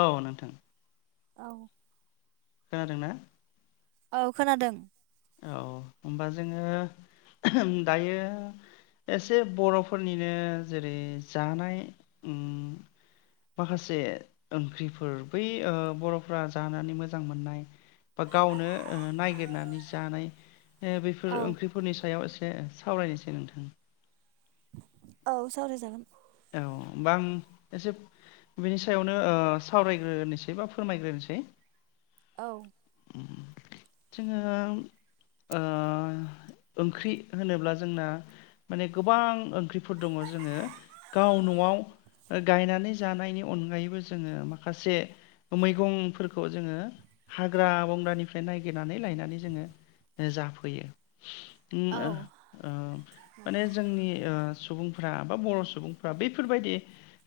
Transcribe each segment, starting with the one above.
औ नोंथां औ खोनादों ना? औ खोनादों औ होमबा जोङो दायो एसे बर'फोरनिनो जेरै जानाय उम माखासे ओ ओंख्रिफोर बै ओ बर'फोरा जानानै मोजां मोननाय बा गावनो नागिरनानै जानाय बेफोर औ ओंख्रिफोरनि सायाव ए से सावरायनोसै नोंथां औ सावराय जागोन औ होमबा आं एसे बिनि सायावनो सावरायग्रोनोसै बा फोरमायग्रोनोसै औ जोङो ओ ओंख्रि होनोब्ला जोंना माने गोबां ओंख्रिफोर दङ जोङो गाव न'आव गायनानै जानायनि अनगायैबो जोङो माखासे मैगंफोरखौ जोङो हाग्रा बंग्रानिफ्राय ननायागिरनानै लायनानै जोङो जाफैयो उ ओ औ ओ माने नंगौ जोंनि ओ सु बुंफ्रा बा बर' सुबुं फ्रा बैफोरबायदि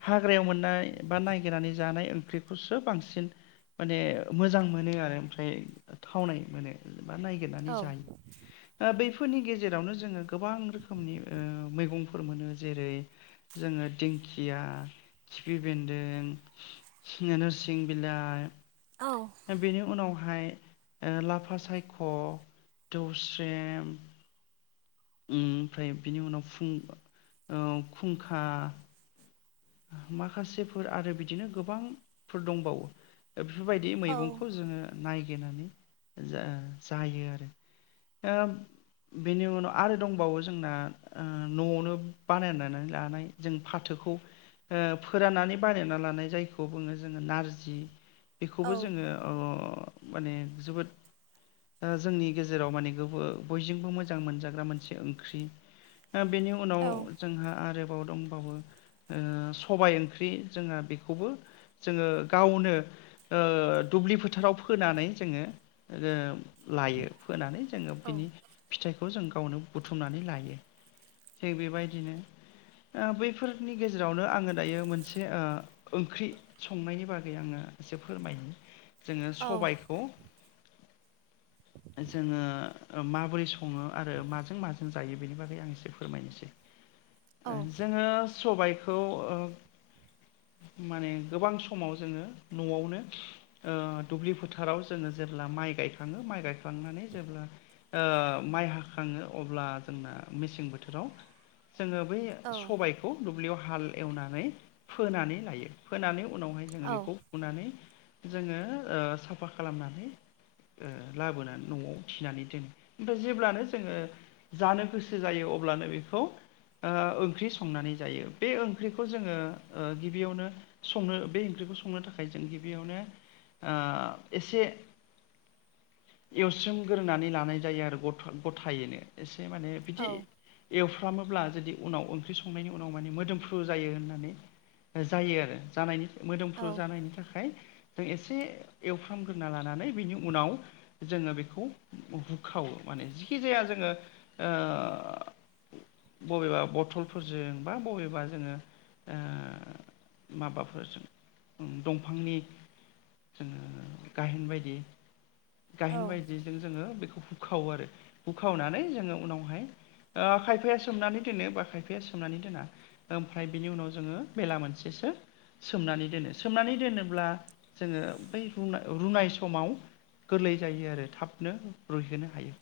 हाग्रायाव मोननाय बा नायगिरनानै जानाय ओंख्रिखौसो बांसिन माने मोजां मोनो आरो ओमफ्राय थावनाय मोनो बा नायगिरनानै जायो ओ बै फोरनि गेजेरावनो जोङो गोबां रोखोमनि ओ मैगंफोर मोनो जेरै जोङो दिंखिया खिफि बेन्दों नोरसिं बिलाइ औ बेनि उनाव फ्राय ओ लाफा सायख', दौस्रेम उम ओमफ्राय बिनि उनाव फुं ओ खुंखा माखासेफोर आरो बिदिनो गोबांफोर दंबावो। दा बेफोरबायदि औ मैगंखौ जोङो नाय गिरनानै जा-जायो आरो दा बेनि उनाव आरो दंबावो जोंना ओ न'आवनो बानायनानै लानाय जों फाथोखौ ओ फोराननानै बानायना लानाय जायखौ बुङो जोङो नारजि। बेखौबो औ जोङो अ माने जोबोद ओ जोंनि गेजेराव माने गोबो बयजोंबो मोजां मोनजाग्रा मोनसे ओंख्रि। ओ बेनि उनाव औ जोंहा आरोबाव दंबावो ओ सबाय ओंख्रि जोंहा बेखौबो जोङो गावनो ओ दुब्लि फोथाराव फोनानै जोङो ओ लायो फोनानै। जोङो बिनि फिथाइखौ जों गावनो बुथुमनानै लायो थिग बेबायदिनो ओ बैफोरनि गेजेरावनो आङो दायो मोनसे ओ ओंख्रि संनायनि बागै आङो एसे फोरमायनो। जोङो सबायखौ जोङो ओ माबोरै सङो आरो माजों माजों जायो बेनि बागै आं एसे फोरमायनोसै। औ ओ जोङो सबायख खौ ओ माने गोबां समाव जोङो न'आवनो ओ दुब्लि फोथाराव जोङो जेब्ला माइ गायखाङो माइ गायखांनानै जेब्ला ओ माइ हाखाङो अब्ला जोंना मेसें बोथोराव जोङो बै सबायखौ दुब्लियाव ह हाल एवनानै फोनानै लायो। फोनानै उनावहाय जोङो बेखौ औ फुनानै जोङो ओ साफ्फा खालामनानै ओ लाबोनानै न'आव थिनानै दोनो ओमफ्राय जेब्लानो जोङो जानो गोसो जायो अब्लानो बेखौ ओ ओंख्रि संनानै जायो। बे ओंख्रिखौ जोङो ओ गिबियावनो संनो बे ओंख्रिखौ संनो थाखाय जों गिबियावनो ओ एसे एवस्रोम ग्रोनानै लानाय जायो आरो गथ' गथायैनो एस से माने बिदि एवफ्र फ्रामोब्ला जुदि उनाव ओंख्रि संनायनि उनाव माने मोदोमफ्रु जायो होननानै जायो आरो जानायनि मोदोमफ्रु औ जानायनि थाखाय जों एसे एवफ्रामगोरना लानानै बिनि उनाव जोङो बेखौ बुखावो माने जिखि जाया जोङो ओ बबेबा बथलफोरजों बा बबेबा जोङो ओ माबाफोरजों ओं दंफांनि जोङो गाहेन बायदि गाहेन औ औ बायदिजों जोङो बेखौ बुखावो आरो बुखावनानै जोङो उनावहाय ओ खायफाया सोमनानै दोनो बा खायफाया सोमनानै दोना ओमफ्राय बिनि उनाव ज जोङो बेला मोनसेसो सोमनानै दोनो सोमनानै दोनोब्ला जोङो बैु रुना-रुनाय समाव गोरलै जायो आरो थाबनो रुइहोनो हायो।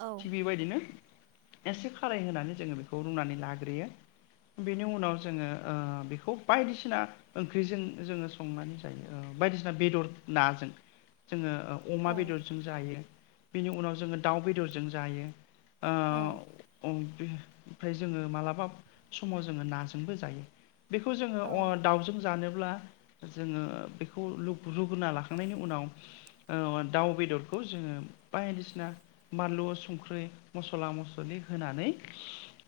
औ थिग बेबादिनो एसे खारै होनानै जोङो बेखौ रुनानै लाग्रोयो बेनि उनाव ज जोङो ओ बेखौ बायदिसिना ओंख्रिजों जोङो संनानै जायो ओ बायदिसिना बेदर नाजों जोङो ओ अमा बेदरजों जायो। बेनि उनाव जोङो दाउ बेदरजों जायो। ओ अ उम ओमफ्राय जोङो मालाबा समाव जोङो नाज जोंबो जायो बेखौ जोङो अ दाउजों जानोब्ला जोङो बेखौ रुगुना लाखांनायनि उनाव ओ दाउ बेदरखौ जोङो बायदिसिना बानलु संख्रि मस्ला मस्लि होनानै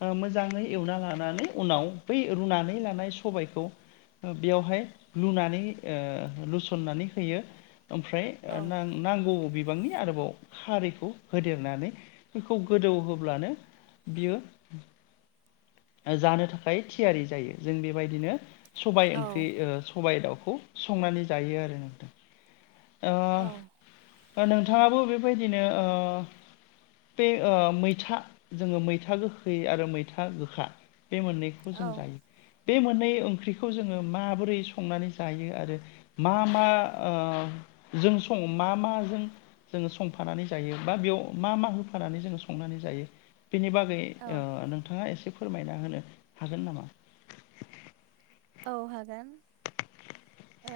ओ मोजाङै एवना लानानै उनाव बै रुनानै लानाय सबायखौ बेयावहाय लुनानै ओ लुसननानै होयो। ओमफ्राय ओ नांगौ बिबांनि आरोबाव खारैखौ होदेरनानै बेखौ गोदौ होब्लानो बियो जानो थाखाय थियारि जायो जों बेबायदिनो। सबाय ओंख्रि ओ सबायाइ दाउ। खौ संनानै जायो आरो नोंथां। ओ औ बा नोथां नोथाङाबो बेबायदिनो ओ बै ओ मैथा जोङो मैथा गोखै आरो मैथा गोखा बे मोननैखौ जों जायो बे मोननै बे ओंख्रिखौ जोङो माबोरै संनानै जायो आरो मा मा ओ जों सं मा मा जों जोङो संफानानै जायो बा बेयाव मा मा होफानानै जोङो संनानै जायो? बेनि बागै औ ओ नोंथाङा एसे फोरमायना होनो हागोन नामा? औ हागोन ओ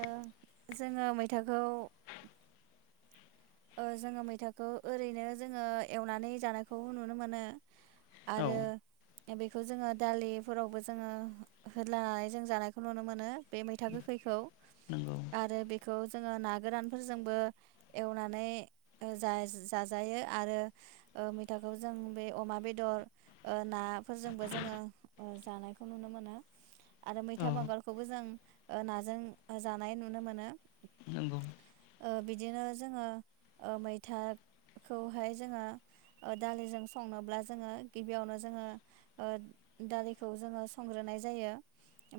जोङो मैथाखौ ओ जोङो मैथाखौ ओरैनो जोङो एवनानै जानायखौ नुनो मोनो। औ आरो बेखौ जोङो दालिफोरावबो जोङो होदलानानै जों जानायखौ नुनो मोनो बे मैथा गोखैखौ नंगौ आरो बे खौ जोङो ना गोरानफोरजोंबो एवनानै नै ओ जा जायो आरो ओ मैथाखौ जों बे अमा बेदर ओ नाफोरजोंबो जोङो जानायखौ नुनो मोनो। आरो औ मैथा बांगालखौबो जों ओ नाजों जानाय नुनो मोनो। नंगौ। ओ बिदिनो जोङो ओ मैथाखौहाय जोङो ओ दालिजों संनोब्ला जोङो गिबियावनो जोङो ओ दालिखौ जोङो संग्रोनाय जायो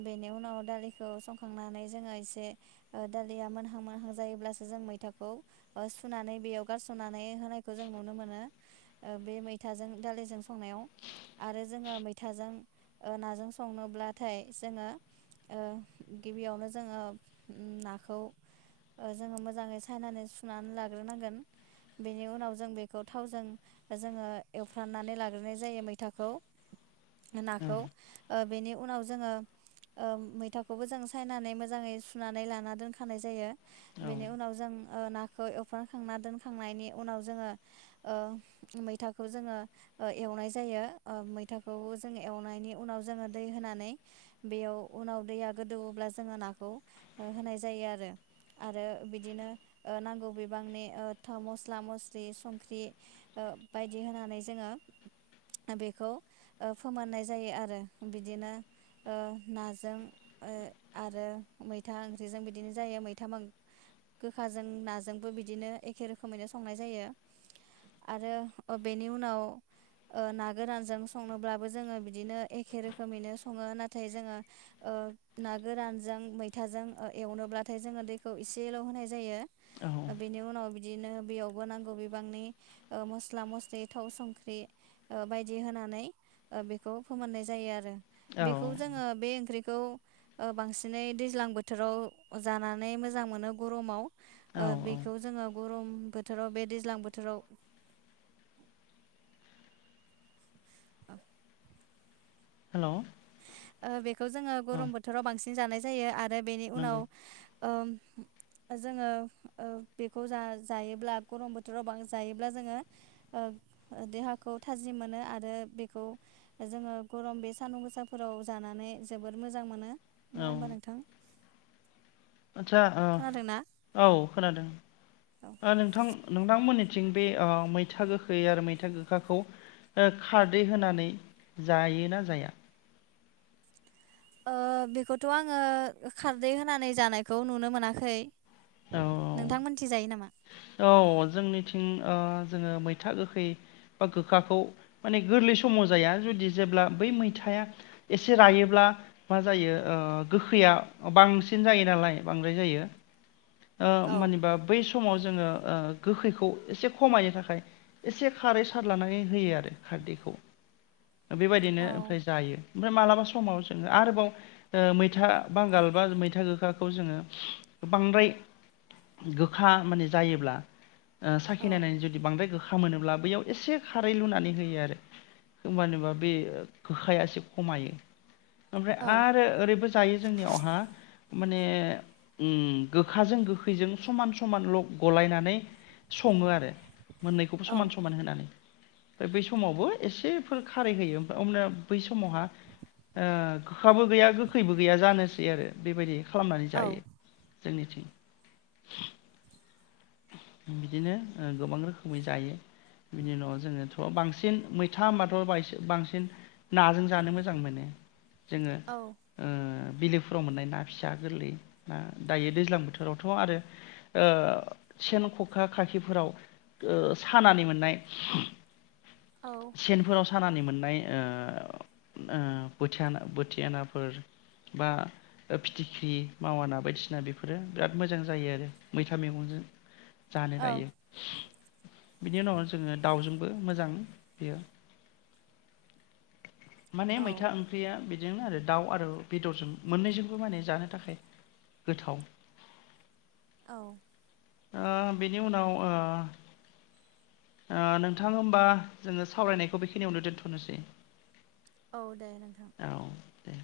बेनि उनाव दालिखौ संखांनानै जोङो एसे ओ दालिया मोनहां मोनहां जायोब्लासो जों मैथाखौ ओ सुनानै बेयाव गारस'नानै होनायखौ जों नुनो मोनो ओ बे मैथाजों दालिजों संनायाव आरो जोङो मैथाजों ओ नाजों संनोब्लाथाय जोङो ओ गिबियावनो जोङो नाखौ ओ जोङो मोजाङै सायनानै सुनानै लाग्रोनांगोन बेनि उनाव जों बेखौ थावजों जोङो एवफ्राननानै लाग्रोनाय जायो मैथाखौ। औ नाखौ ओ बेनि उनाव जोङो ओ मैथाखौबो जों सायनानै मोजाङै सुनानै लाना दोनखानाय जायो। औ बेनि उनाव जों ओ ना खौ एवफ्राम खांना दोनखांनायनि उनाव जोङो ओ मैथाखौ जोङो ओ एवनाय जायो ओ मैथाखौ जोङो एवनायनि उनाव जोङो दै होनानै बेयाव उनाव दैया गोदौवोब्ला जोङो नाखौ ओ होनाय जायो आरो आरो बिदिनो ओ नांगौ नांगौ बिबांनि ओ थाव मसला मसलि संख्रि ओ बायदि होनानै जोंङो ओ बेखौ ओ फोमोननाय जायो आरो‌ बिदिनो ओ नाजों ओ आरो मैथा ओंख्रिजों बिदिनो जायो मैथा बांगाल गोखाजों नाजों जोंबो बिदिनो एखे रोखोमैनो संनाय जायो आरो ओ बेनि उनाव ओ ना गोरानजों संनोब्लाबो जोङो बिदिनो एखे रोखोमैनो सङो नाथाय जोङो ओ ना गोरानजों मैथाजों ओ एवनोब्लाथाय जोङो दैखौ एसेल' होनाय जायो। औ ओ बेनि उनाव बिदिनो बेयावबो नांगौ बिबांनि ओ मस्ला मस्लि थाव संख्रि ओ बायदि होनानै ओ बेखौ फोमोननाय जायो आरो। औ बेखौ जोङो बे ओंख्रि खौ ओ‌ बांसिनै दैज्लां बोथोराव जानानै मोजां मोनो गरमाव। औ औ याव गरम बोथोराव बे दैज्लां बोथोराव [inaudible] हेल'। ओ बे खौ जोङो औ गरम बोथोराव बांसिन जानाय जायो आ रो बेनि नंगौ उनाव ओ जोङो ओ बेखौ जा-जायोब्ला गरम बोथोरावबां जायोब्ला जोङो ओ ओ देहाखौ थाजिम मोनो आरो बेखौ जोङो गरम बे सान्दुं गोसा फोराव जानानै जोबोद मोजां मोनो औ नङा होमबा नोंथां? आदसा उ खोनादोंना औ खोनादों औ ओ नोंथां नोंथांमोननिथिं बे ओ मैथा गोखै आरो मैथा गोखाखौ ओ खारदै होनानै जायो ना जाया ओ बेखौथ' आङो खारदै होनानै जानायखौ नुनो मोनाखै औ नोंथां मोननिथिं जायो नामा? औ जोंनिथिं ओ जोंङो मैथा गोखै बा गोखाखौ माने गोरलै समाव जाया जुदि जेब्ला बै मैथाया एसे रायोब्ला मा जायो ओ गोखैया बांसिन जायो नालाय बांद्राय जायो ओ औ ओमबानिबा बै समाव जोङो ओ गोखैखौ एसे खमायनो थाखाय एसे खारै सारलानानै होयो आरो खारदैखौ बेबायदिनो औ ओमफ्राय जायो ओमफ्राय मालाबा समाव जोङो आरोबाव ओ मैथा बांगाल बा मैथा गोखाखौ जोङो बांद्राय गोखा माने जायोब्ला ओ औ साखिनायनानै जुदि बांद्राय गोखा खा मोनोब्ला बैयाव एसे खारै लुनानै होयो आरो होमबानोबा बे ओ गोखाया एसे खमायो ओमफ्राय औ आरो ओरैबो जायो जोंनियावहा माने ‌उम गोखाजों गोखैजों समान समान लक गलायनानै सङो आरो मोननैखौबो समान औ समान होनानै फाय बै समावबो एसेफोर खारै होयो ओमफ्राय हमना बै समावहा ओ गोखाबो गैया गोखैबो गैया जानोसै आरो बेबायदि खालामनानै औ जायो जोंनिथिं बिदिनो ओ गोबां रोखोमै जायो बिनि उनाव जोंङोथ' बांसिन मैथा होनबाथ' बांसि-बांसिन नाजों जानो मोजां मोनो। जोंङो औ ओ बिलोफोराव मोननाय ना फिसा गोरलै ओ दायो दैज्लां बोथोरावथ' आरो ओ सेन ख'खा खाखिफोराव ओ सानानै मोननाय औ सेनफोराव सानानै मोन नाय ओ ओ बोथियाना बोथियानाफोर बा फिथिख्रि मावाना बायदिसिना बेफोरो बिराद मोजां जायो आरो मैथा मैगंजों जानो औ दायो बिनि उनाव जोंङो दाउजोंबो मोजां बेयो। माने औ मैथा ओंख्रिया बि जों दाउ आरो बेदरजों मोननैजोंबो माने जानो थाखाय गोथाव। औ ओ बेनि उनाव ओ ओ नोंथां होमबा जोंङो सावरायनायखौ बेखिनियावनो दोनथ'नोसै। औ दे नोंथां। औ दे